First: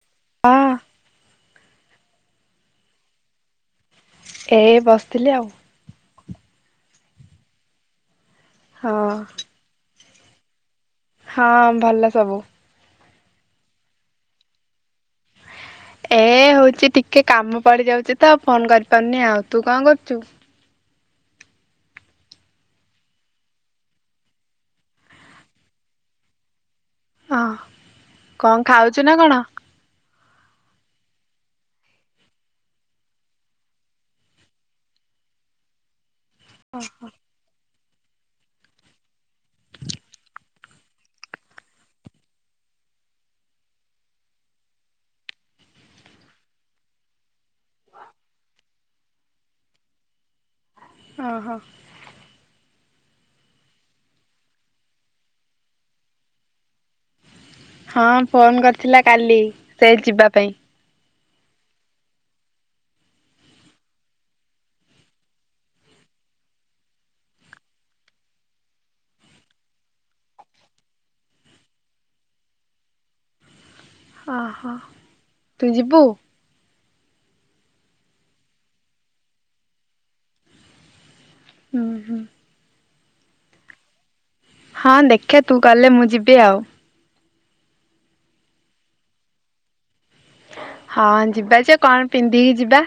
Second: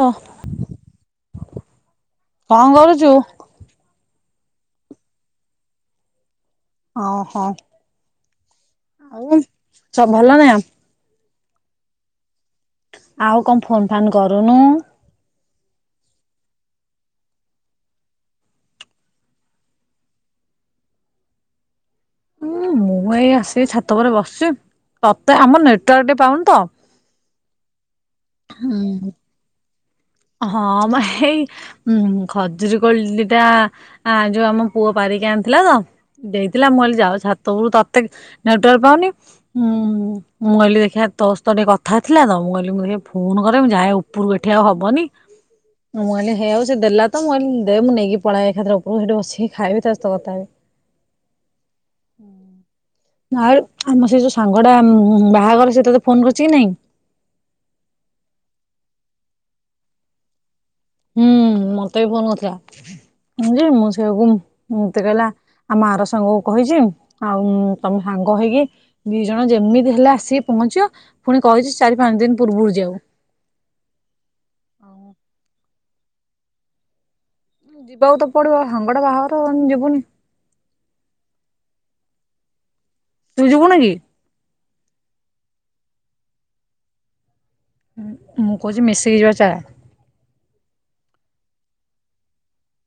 ଲୋ ହଁ କଣ କରୁଚୁ? ଏଇ ବସିଥିଲି ଆଉ। ଓହୋ। ହଁ। ଆଉ ସବୁ ଭଲ ନାଁ। ହଁ ଭଲ ସବୁ। ଆଉ କଣ ଫୋନ୍ ଫାନ୍ କରୁନୁ। ଏ ହଉଛି ଟିକେ କାମ ପଡିଯାଉଛି ତ ଆଉ ଫୋନ କରିପାରୁନି ଆଉ ତୁ କଣ କରୁଚୁ। ହୁଁ ମୁଁ ଏଇ ଆସିକି ଛାତ ଉପରେ ବସିଛି। ତତେ ଆମ ନେଟୱାର୍କ ଟିକେ ପାଉନିତ। ଅଁ କଣ ଖାଉଛୁ ନା କଣ? ହଁ ମ ହେଇ ହୁଁ ଖଜୁରୀ କୋଳି ଦି ଟା ଆ ଯୋଉ ଆମ ପୁଅ ପାରିକି ଆଣିଥିଲା ତ ଦେ ଥିଲା ମୁଁ କହଲି ଯାଉଚି ଛାତ ଉପରକୁ ତତେ ନେଟୱାର୍କ ପାଉନି। ହୁଁ [inaudible] ମୁଁ କହିଲି ଦେଖିଆ ତୋ ସହିତ ଟିକେ କଥା ଥିଲା ତ। ମୁଁ କହିଲି ମୁଁ ଦେଖିଆ ଫୋନ କରେ ମୁଁ ଯାଏ ଉପରକୁ ଏଠି ଆଉ ହବନି। ମୁଁ କହିଲି ହେ ଆଉ ସେ ଦେଲା ତ ମୁଁ କହିଲି ଦେ ମୁଁ ନେଇକି ପଳାଇ ଏକାଥରେ ଉପରକୁ ସେଠି ବସିକି ଖାଇବି ତା ସହିତ କଥା ହେବି। [inaudible] ଓହୋ। ଆ ଆମ ସେ ଯୋଉ ସାଙ୍ଗଟା ବାହାଘର ସେ ତତେ ଫୋନ କରୁଛି କି ନାଇଁ। ହଁ ଫୋନ କରିଥିଲା କାଲି ସେ ଯିବା ପାଇଁ। ହୁଁ ମତେ ବି ଭଲ କରିଥିଲା। ଯେ ମୁଁ ସେଆକୁ ମତେ କହିଲା ଆ ମା ର ସାଙ୍ଗ କ କହିଛି। ଆଉ ତମେ ସାଙ୍ଗ ହେଇକି ଦି ଜଣ ଯେମିତି ହେଲେ ଆସିକି ପହଞ୍ଚିବ। ପୁଣି କହିଛି ଚାରି ପାଞ୍ଚ ଦିନ ପୂର୍ବରୁ ଯିଆକୁ। ଅହୋ ତୁ ଯିବୁ? ଯିବାକୁ ତ ପଡିବ। ସାଙ୍ଗଟା ବାହାଘର ଯିବୁନି। ହୁଁ ହୁଁ। ତୁ ଯିବୁନ କି? ହଁ ଦେଖିବା ତୁ ଗଲେ ମୁଁ ଯିବି ଆଉ। ହଁ ମୁଁ କହୁଛି ମିଶିକି ଯିବ ଚା। ହଁ ଯିବା ଯେ କଣ ପିନ୍ଧିକି ଯିବା।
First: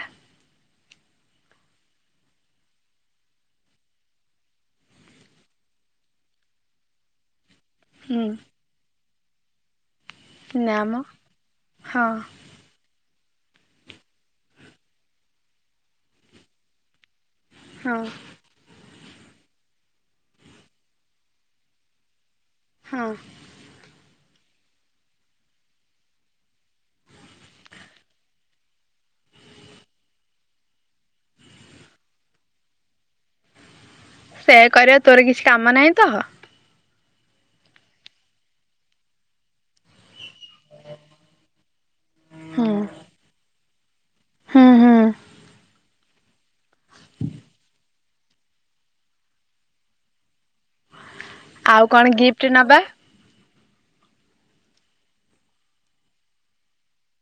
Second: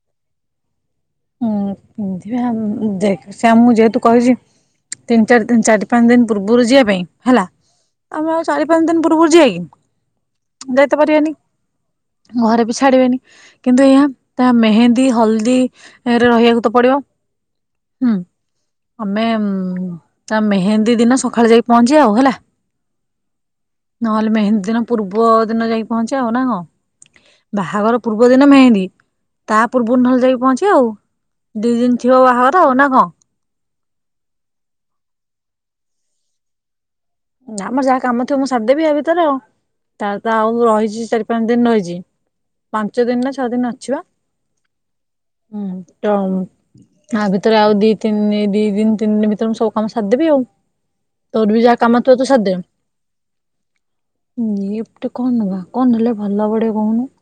ହଁ ପିନ୍ଧିବା ସେ ମୁଁ ଯେହେତୁ କହିଛି ତିନି ଚାରି ଚାରି ପାଞ୍ଚ ଦିନ ପୂର୍ବରୁ ଯିବା ପାଇଁ ହେଲା। ହୁଁ ଆମେ ଆଉ ଚାରି ପାଞ୍ଚ ଦିନ ପୂର୍ବରୁ ଯାଇ କି ନା ମ ଯାଇତ ପାରିବେନି। ହଁ ଘରେ ବି ଛାଡିବେନି। କିନ୍ତୁ ଏହାଇ ତା ମେହେନ୍ଦୀ ହଳଦୀରେ ରହିବାକୁ ତ ପଡିବ ହଁ। ହୁଁ। ଆମେ ତା ମେହେନ୍ଦୀ ଦିନ ସକାଳେ ଯାଇକି ପହଞ୍ଚିବା ଆଉ ହେଲା। ହଁ। ନହେଲେ ମେହେନ୍ଦୀ ଦିନ ପୂର୍ବ ଦିନ ଯାଇକି ପହଞ୍ଚିବା ଆଉ ନା କଣ। ବାହାଘର ପୂର୍ବ ଦିନ ମେହେନ୍ଦୀ ତା ପୂର୍ବରୁ ନହେଲେ ଯାଇକି ପହଞ୍ଚି ଆଉ। ଦି ଦିନ ଥିବ ବାହାଘର ଆଉ ନା କଣ? ସେ କରିବା। ତୋର କିଛି କାମ ନାହିଁ ତ। ଆମର ଯାହା କାମ ଥିବ ମୁଁ ସାରିଦେବି ହେ ଭିତର ଆଉ। ତ ଆଉ ରହିଛି ଚାରି ପାଞ୍ଚ ଦିନ ରହିଛି। ହୁଁ ପାଞ୍ଚ ଦିନ ନା ଛଅ ଦିନ ଅଛିିବା। ହୁଁ ହୁଁ। ହୁଁ ତ ଆ ଭିତରେ ଆଉ ଦି ତିନି ଦି ଦିନ ତିନି ଦିନ ଭିତରେ ମୁଁ ସବୁ କାମ ସାର ଦେବି ଆଉ। ତୋର ବି ଯାହା ଆଉ କାମ କଣ ତୋର ତ ଗିଫ୍ଟ ସାରି ଦେ। ନବା ହଁ ଏପଟେ କଣ ନବା କଣ ହେଲେ ଭଲ ଟିକେ କହୁନୁ?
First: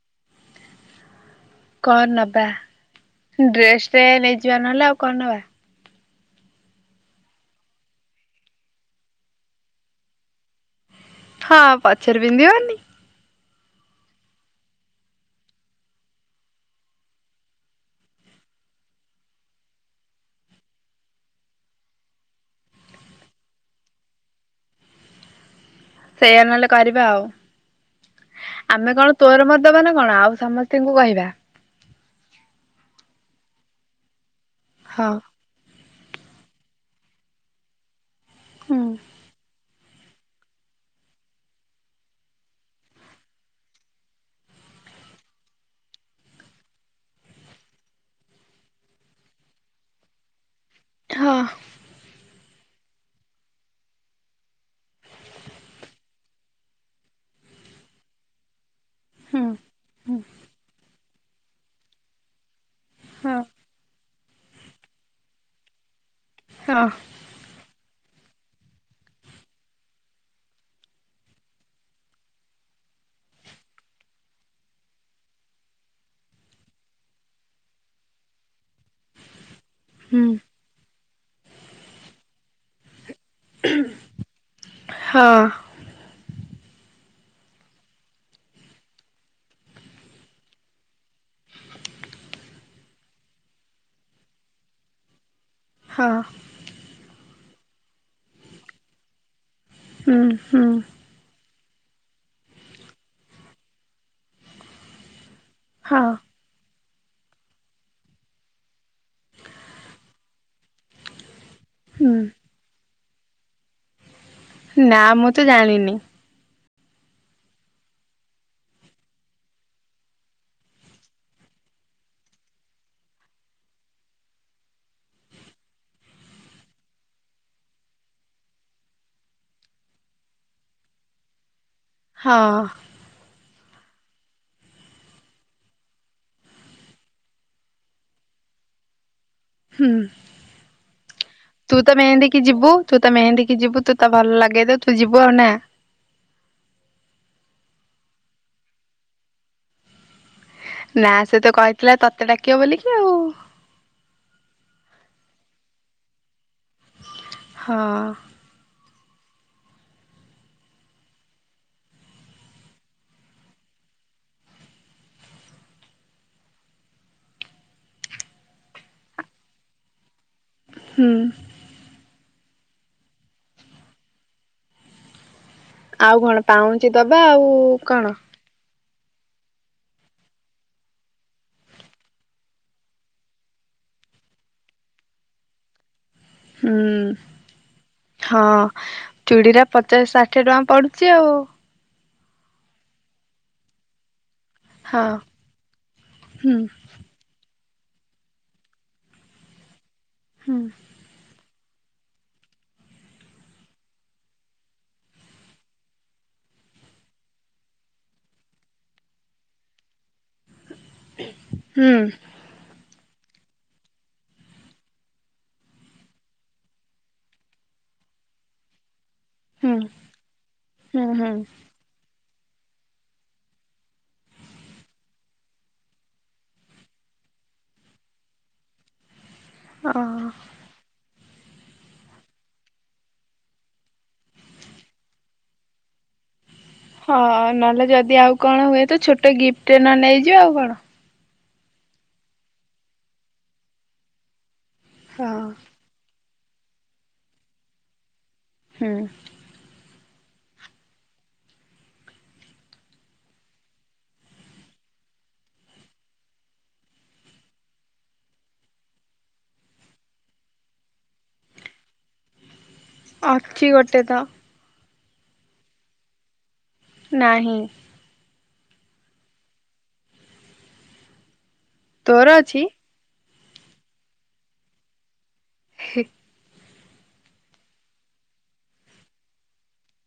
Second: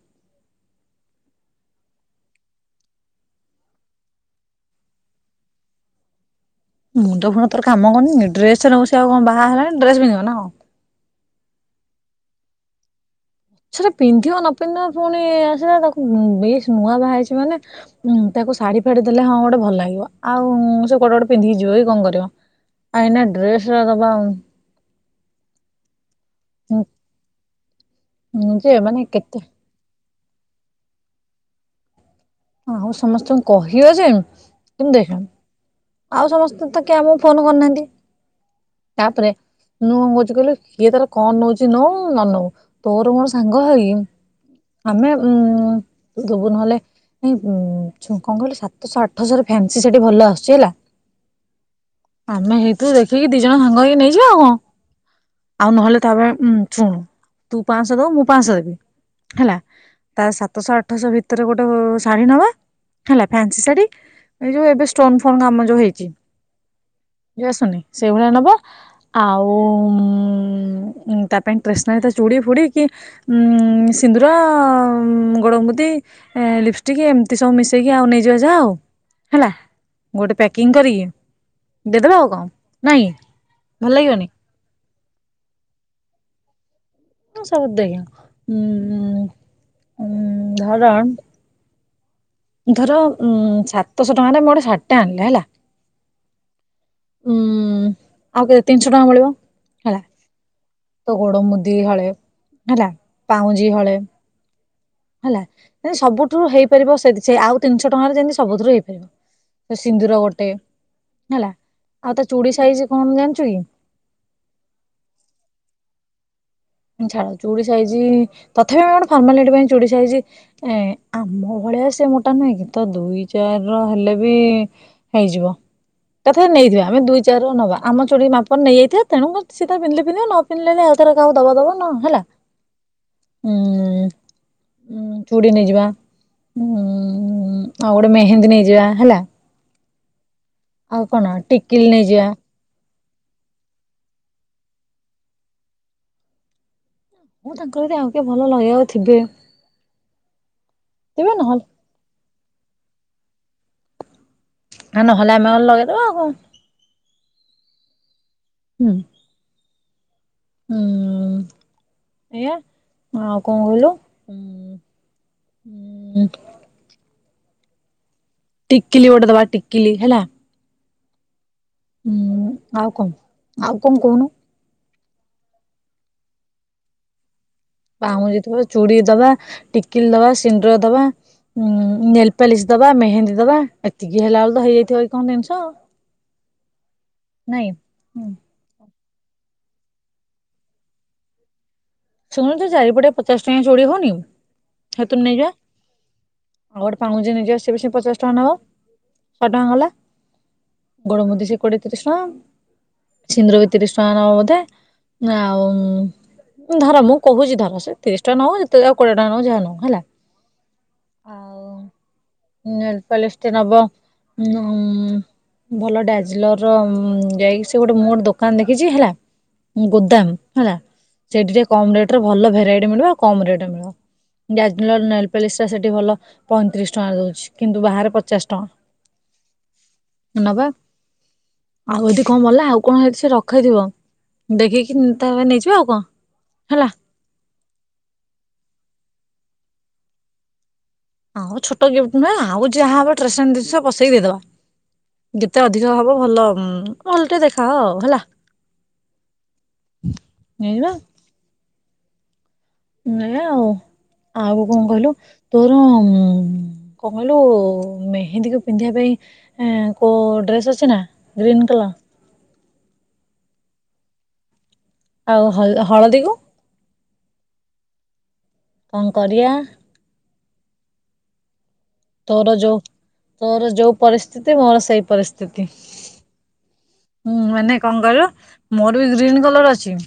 କଣ ନବା, ଡ୍ରେସ ଟେ ନେଇଯିବା ନହେଲେ ଆଉ କଣ ନବା? ମୁଣ୍ଡ ଫୁଣ୍ଡ ତୋର କାମ କରୁନି ଡ୍ରେସ ସେ ନବା ଆଉ କଣ ବାହା ହେଲାଣି ଡ୍ରେସ ପିନ୍ଧିବ ନା କଣ? ହଁ, ପଛରେ ବପିନ୍ଧିବନି। ସେଟା ପିନ୍ଧିବ ନ ପିନ୍ଧିବ ପୁଣି ଆସିଲା ତାକୁ ବେଶ ନୂଆ ବାହା ହେଇଛି ମାନେ ହୁଁ ତାକୁ ଶାଢୀ ଫାଡି ଦେଲେ ହଁ ଗୋଟେ ଭଲ ଲାଗିବ, ଆଉ ସେ କୁଆଡେ ଗୋଟେ ପିନ୍ଧିକି ଯିବ କି କଣ କରିବ? ଆଏଇନା ଡ୍ରେସ୍ ଟା ଦବା। ସେଇଆ ନହେଲେ କରିବା ଆଉ, ଯେ ଆମେ ମାନେ କଣ କେତେ ତୋର ମୋର ଦବାନା କଣ ଆଉ ସମସ୍ତଙ୍କୁ କହିବା। ହଁ ହଉ ସମସ୍ତଙ୍କୁ କହିବା ଯେ, କିନ୍ତୁ ହଁ ଦେଖେ ଆଉ ସମସ୍ତେ ତ କେ ଆମକୁ ଫୋନ କରିୁନାହାନ୍ତି। ହୁଁ ତାପରେ ମୁୁଁ କଣ କହୁଛି କହିଲୁ, କିିଏ ତାର କଣ ନଉଛି ନ ନନଉ ତୋର ମୋର ସାଙ୍ଗ ହେଇ ଆମେ ଦବୁ ନହେଲେ ନାଇଁ କଣ କହିଲି ସାତଶହ ଆଠଶହ ଫ୍ୟାନ୍ସି ଶାଢି ଭଲ ଆସୁଛି ହେଲା। ହଁ। ଆମେ ହେଇଥିୁରୁ ଦେଖିକି ଦି ଜଣ ସାଙ୍ଗ ହେଇକି ନେଇଯିବା ଆଉ କଣ। ଆଉ ନହେଲେ ତାପରେ ଉ ଶୁଣୁ ତୁ ପାଁଶହ ଦବୁ ମୁଁ ପାଁଶହ ଦେବି। ହୁଁ ହେଲା ହୁଁ ତା ସାତଶହ ଆଠଶହ ଭିତରେ ଗୋଟେ ଶାଢୀ ନବା। ହେଲା ହଁ ଫାନ୍ସି ଶାଢୀ ଏଇ ଯୋଉ ଏବେ ଷ୍ଟୋନ ଫୋନ୍ କାମ ଯୋଉ ହେଇଛି। ହଁ। ଯ ଆସୁନି ସେଇଭଳିଆ ନବ ଆଉ ତା ପାଇଁ ଟେଷ୍ନାରି ତା ଚୁଡ଼ି ଫୁଡି କି ଉଁ ସିନ୍ଦୁର ଗୋଡ ମୁୁଦି ଲିପ ଟିକେ ଏମିତି ସବୁ ମିଶେଇକି ଆଉ ନେଇଯିବା ଯାହା ଆଉ, ହେଲା ହୁଁ ଗୋଟେ ପ୍ୟାକ କିଂ କରିକି ଦେଇଦେବା ଆଉ କଣ, ନାଇଁ ଭଲ ଲାଗିବନି। ହଁ। ସବୁ ଦେଲ ଉଁ ଉଁ ଧର ଧର ଉ ସାତଶହ ଟଙ୍କାରେ ମୋ ଶାଢୀ ଟା ଆଣିଲେ ହେଲା। ହଁ। ହମ୍ ଆଉ କେତେ ତିନିଶହ ଟଙ୍କା ବଳିବ। ହୁଁ ହୁଁ। ତ ଗୋଡ଼ ମୁଦି ହଳେ ପାଉଁଜି ହଳେ ହେଲା। ହଁ ସବୁଠୁ ହେଇପାରିବ ସେ ଆଉ ତିନିଶହ ଟଙ୍କାରେ ଯେମିତି ସବୁଠୁ ହେଇପାରିବ। ସେ ସିନ୍ଦୁର ଗୋଟେ ହେଲା, ହୁଁ ଆଉ ତା ଚୁଡ଼ି ସାଇଜ କଣ ଜାଣିଛୁ କି? ନା ମୁଁ ତ ଜାଣିନି। ଛାଡ ଚୁଡ଼ି ସାଇଜି ତଥାପି ଆମେ ଗୋଟେ ଫର୍ମାଲିଟି ପାଇଁ ଚୁଡ଼ି ସାଇଜି ଏ ଆମ ଭଳିଆ ସେ ମୋଟା ନୁହେଁ କି ତ ଦୁଇ ଚାରି ର ହେଲେ ବି ହେଇଯିବ। ତଥାବି ନେଇଥିବା ଆମେ ଦିଇ ଚାର ର ନବା ଆମ ଚୋଢି ମାପନ ନେଇଥିବା ତେଣୁ ସେ ପିନ୍ଧିଲେ ପିନ୍ଧିବା ନ ପିନ୍ଧିଲେ ନାଇ ଆଉ ତାର କାହାକୁ ଦବ ଦବ ନ ହେଲ।, ହଁ ହୁଁ ଉଁ ଚୁଡ଼ି ନେଇଯିବା, ଉ ଆଉ ଗୋଟେ ମେହେନ୍ଦୀ ନେଇଯିବା, ହେଲା। ହୁଁ ଆଉ କଣ ତୁ ଟିକିଲି ତ ନେଇଯିବା ମେହେନ୍ଦକି ଯିବୁ? ତୁ ତ ମେହେନ୍ଦୀ କି ଯିବୁ ତୁ ତ ଭଲ ଲାଗେ ତ ତୁ ଯିବୁ ଆଉ ନା? ମୁଁ ତାଙ୍କର ଯଦି ଆଉ କିଏ ଭଲ ଲଗେଇ ବାକୁ ଥିବେ। ନା ତେବେ ସେ ତ ନହେଲେ କହିଥିଲା ତତେ ଡାକିବ ବୋଲିକି ଆଉ। ଆ ନହେଲେ ଆମେ ଗଲେ ଲଗେଇଦବା ଆଉ କଣ। ହଁ। ହୁଁ। ହୁଁ ଏୟା ଆଉ କଣ କହିଲୁ? ଉଁ ଟିକିଲି ଗୋଟେ ଦେବା ଟିକିଲି ହେଲା ହୁଁ ହୁଁ ଆଉ କଣ ଆଉ କଣ କହୁନୁ? ଆଉ କଣ ପାଉଁଜି ଦବା ଆଉ କଣ ପାଉଁଜି ଦବା ଚୁଡି ଦବା ଟିକିଲି ଦବା ସିନ୍ଦୁର ଦବା ଉଁ ନେଲପଲିସ ଦବା ମେହେନ୍ଦୀ ଦବା ଏତିକି ହେଲା ବେଳ ତ ହେଇଯାଇଥିବ କି କଣ ଜିନିଷ ଆଉ ହୁଁ ହୁଁ ହଁ ଚୁଡ଼ି ରା ପଚାଶ ଷାଠିଏ ଟଙ୍କା ପଡୁଚି ଆଉ ଶୁଣୁଛୁ ଚାରିପଟେ ପଚାଶ ଟଙ୍କା ଚୁଡ଼ି ହଉନି ହଁ ସେଥିରୁ ନେଇଜିବା ହୁଁ ଆଉ ପାଉଁଜି ନେଇଯିବା ସେ ବି ସେ ପଚାଶ ଟଙ୍କା ନେବ ଶହେ ଟଙ୍କା ଗଲା ହୁଁ ଗୋଡ଼ ମୁଦି ସେଇ କୋଡିଏ ତିରିଶ ଟଙ୍କା ସିନ୍ଦୁର ଭି ତିରିଶ ଟଙ୍କା ନବ ବୋଧେ ଆଉ ଧର ମୁଁ କହୁଛି ଧର ସେ ତିରିଶ ଟଙ୍କା ନଅ ଯେତେ ଯା କୋଡିଏ ଟା ନ ଯାହା ନେଁ ହେଲା। ହୁଁ। ହଁ ନେଲପାଲିଶ କିଏ ନବ ହଁ। ଭଲ ଡାଜଲର ର ଯାଇକି ସେ ଗୋଟେ ମୋର ଦୋକାନ ଦେଖିଛି ହେଲା। ହୁଁ ଗୋଦାମ ହେଲା ହୁଁ ସେଇଠି ହୁଁ ଟିକେ କମ ରେଟ ଭଲ ଭେରାଇଟି ମିଳିବ କମ ରେଟ ମିଳିବ। ଡାଜଲରର ନେଲପଲିସ ଟା ସେଠି ଭଲ ପଇଁତିରିଶ ଟଙ୍କା ଦଉଛି କିନ୍ତୁ ବାହାରେ ପଚାଶ ଓ ଟଙ୍କା। ନବା। ଆଉ ଏଦି କଣ ବଳିଲା ଆଉ କଣ ହେଇଛି ସେ ରଖେଇଥିବ। ଦେଖିକି ତାରେ ନେଇଯିବା ଆଉ କଣ ହେଲା। ହଁ ନହେଲେ ଯଦି ଆଉ କଣ ହୁଏ ତ ଛୋଟ ଗିଫ୍ଟ ନ ନେଇଯିବା ଆଉ କଣ? ହଉ ଛୋଟ ଗିଫ୍ଟ ନୁହେଁ ଆଉ ଯାହା ହବ ଟେଶନାରୀ ଜିନିଷ ବସେଇ ଦେଇଦବା ଯେତେ ହଁ ଅଧି ଅଧିକ ହବ ଭଲ ଭଲ ଟେ ଦେଖାଓ ହେଲା। ହଁ। ନେଇଯିବା। ନିଆ ଆଉ ଆଉ କଣ କହିଲୁ? ତୋର ଉ କଣ କହିଲୁ ମେହେନ୍ଦୀକୁ ପିନ୍ଧିବା ପାଇଁ ଏଁ କୋଉ ଡ୍ରେସ୍ ଅଛି ନା ଗ୍ରୀନ୍ କଲର? ଅଛି ଗୋଟେ ତ। ଆଉ ହ ହଳଦୀ କୁ ନାହିଁ। କଣ କରିଆ ତୋର ଯୋଉ ତୋର ଯୋଉ ପରିସ୍ଥିତି ମୋର ସେଇ ପରିସ୍ଥିତି। [inaudible] ହୁଁ ମାନେ କଣ କହିଲୁ ମୋର ବି ଗ୍ରୀନ କଲର ଅଛି।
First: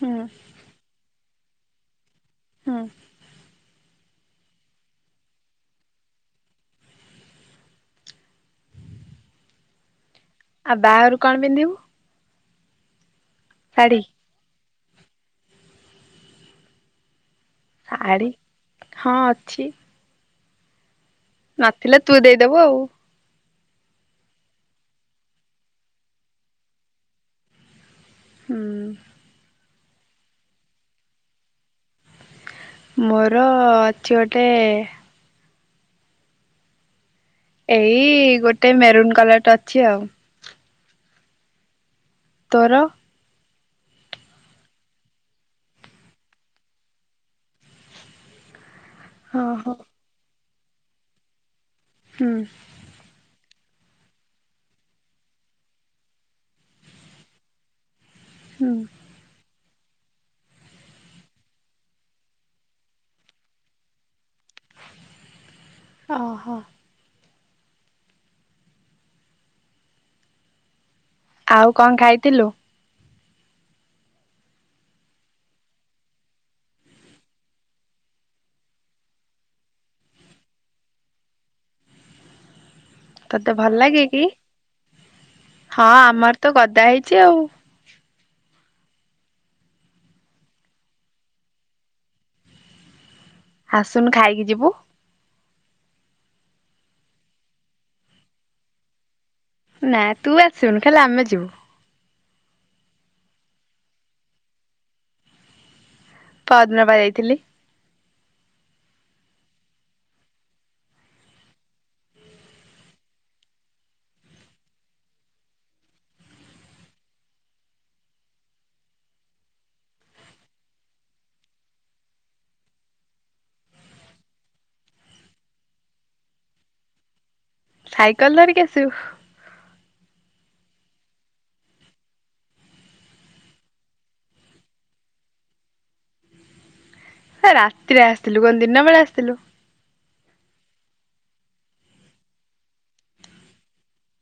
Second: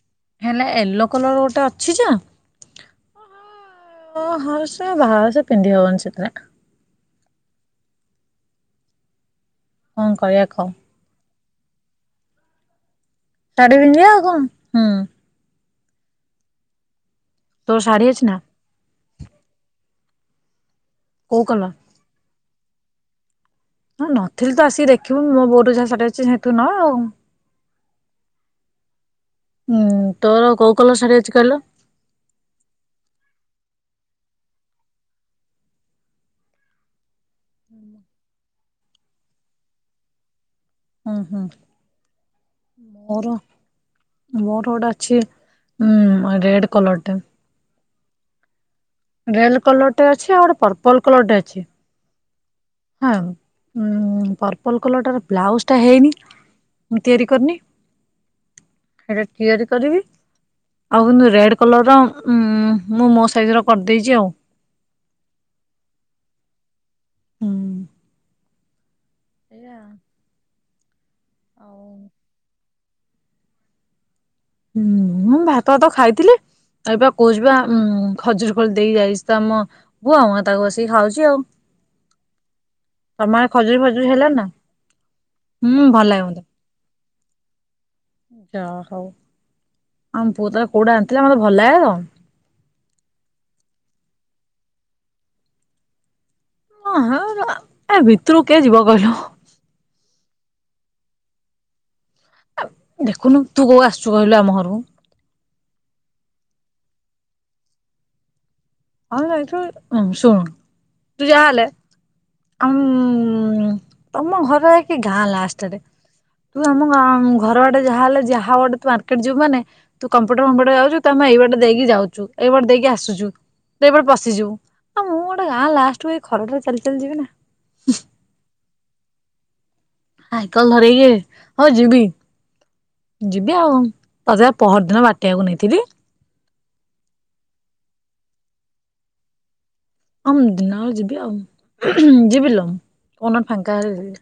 ହୁଁ। ହେଲେ ୟେଲୋ କଲର୍ ଗୋଟେ ଅଛିଯେ ହୁଁ। ହ ହଉ ସେ ବାହାଘ ସେ ପିନ୍ଧି ହବନି ସେଥିରେ କଁ କହିବା କହ ଆଉ ବାହାଘରକୁ କଣ ପିନ୍ଧିବୁ? ଶାଢ଼ୀ ଶାଢୀ ପିନ୍ଧିବା ଆଉ କଣ ହୁଁ। ତୋର ଶାଢୀ ଅଛି ଆରୀ ନା ହଁ ଅଛି। କୋଉ କଲର ନଥିଲେ ତୁ ଦେଇଦବୁ ଆଉ। ହଁ ନଥିଲେ ତ ଆସିକି ଦେଖିବୁ ମୋ ବୋଉର ଯାହା ଶାଢୀ ଅଛି ସେଇଠୁ ନବା ଆଉ। ହୁଁ। ହୁଁ ତୋର କୋଉ କଲର ଶାଢ଼ୀ ଅଛି କହିଲୁ। ମୋର ଅଛି ଗୋଟେ ଏଇ ଗୋଟେ ମେରୁନ୍ କଲରଟେ ଅଛି ଆଉ ହୁଁ ହୁଁ ତୋର? ମୋର। ମୋର ଗୋଟେ ଅଛି ଉଁ ରେଡ କଲର ଟେ ହଁ ରେଲ ହୋ କଲରଟେ ଅଛି ଆଉ ଗୋଟେ ପର୍ପଲ କଲରଟେ ଅଛି ହୁଁ। ଆଉ ଉଁ ପର୍ପଲ କଲରଟା ବ୍ଲାଉଜ ଟା ହେଇନି। ମୁଁ ତିଆରି କରିନି। ହୁଁ ହେଟା ତିଆରି କରିବି ଆଉ କିନ୍ତୁ ରେଡ କଲରର ଉଁ ମୁଁ ମୋ ସାଇଜର କରିଦେଇଛି ଆଉ ଓହୋ ହୁଁ ଆଜ୍ଞା ଆଉ କଣ ଖାଇଥିଲୁ? ହୁଁ ମୁଁ ଭାତ ଭାତ ଖାଇଥିଲି ଏଇପା କହୁଛି ବା ଖଜୁରି କୋଳି ଦେଇ ଯାଇଛି ତ ଆମ କୁହ ମ ତାକୁ ବସିକି ଖାଉଛି ଆଉ ତମର ତୋତେ ଭଲ ଖଜୁରି ଲାଗେ ଫଜୁରି କି? ହେଲା ନା ହଁ ହୁଁ ଭଲ ଲାଗେ ଆମ ଆଡ଼େ ତ ଗଦା ହେଇଛି ଆଉ ଯାହା ହଉ ଆମ ପୁଅ ତାର କୋଉଟା ଆଣିଥିଲା ମତେ ଭଲ ଲାଗେ ଆଉ ଆସୁନୁ ଖାଇକି ଯିବୁ ହଁ ହଁ ଅ ଭିତରୁ କିଏ ଯିବ କହିଲୁ? ନା ତୁ ଆସିବୁନି ଖାଲି ଆମେ ଯିବୁ ଦେଖୁନୁ ତୁ କୋଉ ଆସୁଛୁ କହିଲୁ ଆମ ଘରକୁ ପହରଦିନ ପା ଯାଇଥିଲି। ହଁ ଯାଇଥିବୁ ହୁଁ ଶୁଣ ତୁ ଯାହେଲେ ଆଁ ଉଁ ତମ ଘରେ କି ଗାଁ ଲାଷ୍ଟେ ଆଡ଼େ ତୁ ଆମ ଘର ବାଟେ ଯାହାହଲେ ଯାହା ଆଟେ ତୁ ଯାହା ଗୋଟେ ତୁ ମାର୍କେଟ ଯିବୁ ମାନେ ତୁ କମ୍ପ୍ୟୁଟର ଫମ୍ପୁଟର ଯାଉଛୁ ତମେ ଏଇ ବାଟେ ଦେଇକି ଯାଉଛୁ ଏଇବାଟେ ଦେଇକି ଆସଛୁ ତୁ ଏବାଟେ ପଶିଯିବ ଆଉ ମୁଁ ଗୋଟେ ଗାଁ ଲାଷ୍ଟକୁ ଏଇ ଖରା ଟାରେ ଚାଲି ଚାଲି ଯିବି ନା ସାଇକେଲ ଧରିକି ଆସିବୁ ସାଇକଲ ଧରିକି ହଉ ଯିବି ଯିବି ଆଉ ତତେ ବା ପହରଦିନ ବାଟେଇ ବାକୁ ନେଇଥିଲି ହେ ରାତିରେ ଆସିଥିଲୁ କଣ ଦିନବେଳା ଆସିଥିଲୁ। ହଉ ଦିନ ବେଳେ ଯିବି ଆଉ ହୁଁ ହୁଁ ଯିବି ଲୋ କୋଉ ଦିନ ଫାଙ୍କା ହେଲେ ଯିବି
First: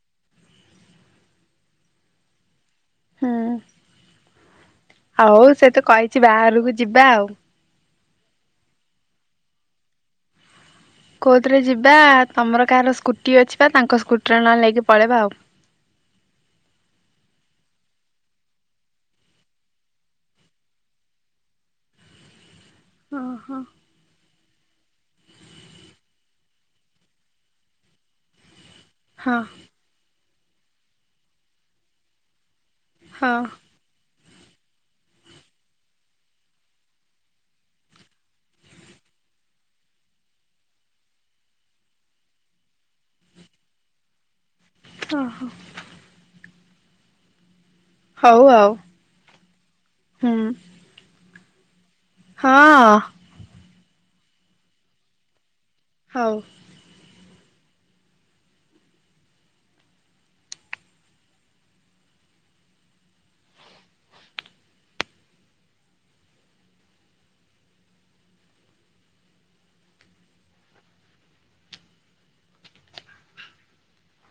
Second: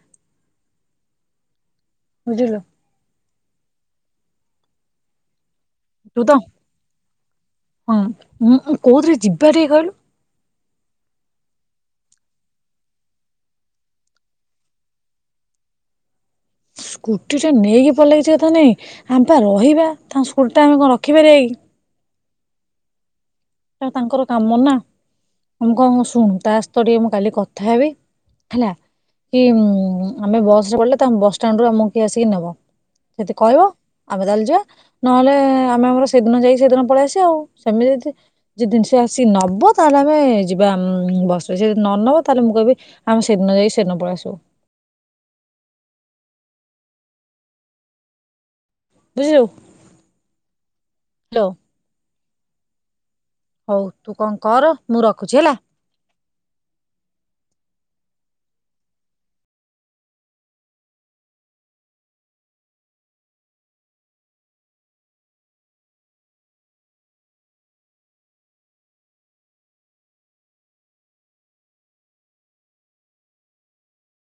ବୁଝିଲୁ ହୁଁ ଆଉ ସେ ତ କହିଛି ତୁ ତ ବାହାଘରକୁ ଯିବା ଆଉ ହଁ ମୁଁ କୋଉଥିରେ ଯିବାଟିକେ କହିଲୁ କଉଥିରେ ଯିବା ତମର କାହାର ସ୍କୁଟି ଅଛି ବା ତାଙ୍କ ସ୍କୁଟିରେ ନହେଲେ ନେଇକି ପଳେଇବା ଆଉ ସ୍କୁଟିଟା ନେଇକି ପଇଲେ କିଛି କଥା ନାଇଁ ଆମ ପା ରହିବା ତାଙ୍କ ସ୍କୁଟିଟା ଆମେ କଣ ରଖିପାରିବା କି ଓ ହୋ ସେଟା ତାଙ୍କର କାମ ନା ମୁଁ କଣ କହୁଛୁ ଶୁଣୁ ତା ସହିତ ଟିକେ ମୁଁ କାଲି କଥା ହେବି ହେଲା ହଁ କି ହଁ ଆମେ ବସରେ ଗଲେ ତାଙ୍କ ବସଷ୍ଟାଣ୍ଡୁ ରୁ ଆମକୁ କିଏ ଆସିକି ନବ ଯଦି ହଁ କହିବ ଆମେ ତାହେଲେ ଯିବା ନହେଲେ ଆମେ ଆମର ସେଇଦିନ ଯାଇକି ସେଦିନ ପଳେଇ ଆସିବା ଆଉ ସେମିତି ଯଦି ଯଦି ଜିନିଷ ଆସିକି ନବ ତାହେଲେ ଆମେ ଯିବା ବସ ବା ସେ ଯଦି ନ ନବ ତାହେଲେ ମୁଁ କହିବି ଆମେ ସେଦିନ ଯାଇ ସେଦିନ ପଳେଇ ଆସିବୁ ହଁ ହଁ ହଉ ଆଉ ବୁଝିଲୁ ହୁଁ ହାଲୋ ହଁ ହୋଉ ତୁ କଣ କର ମୁଁ ରଖୁଛି ହେଲା। ହଉ।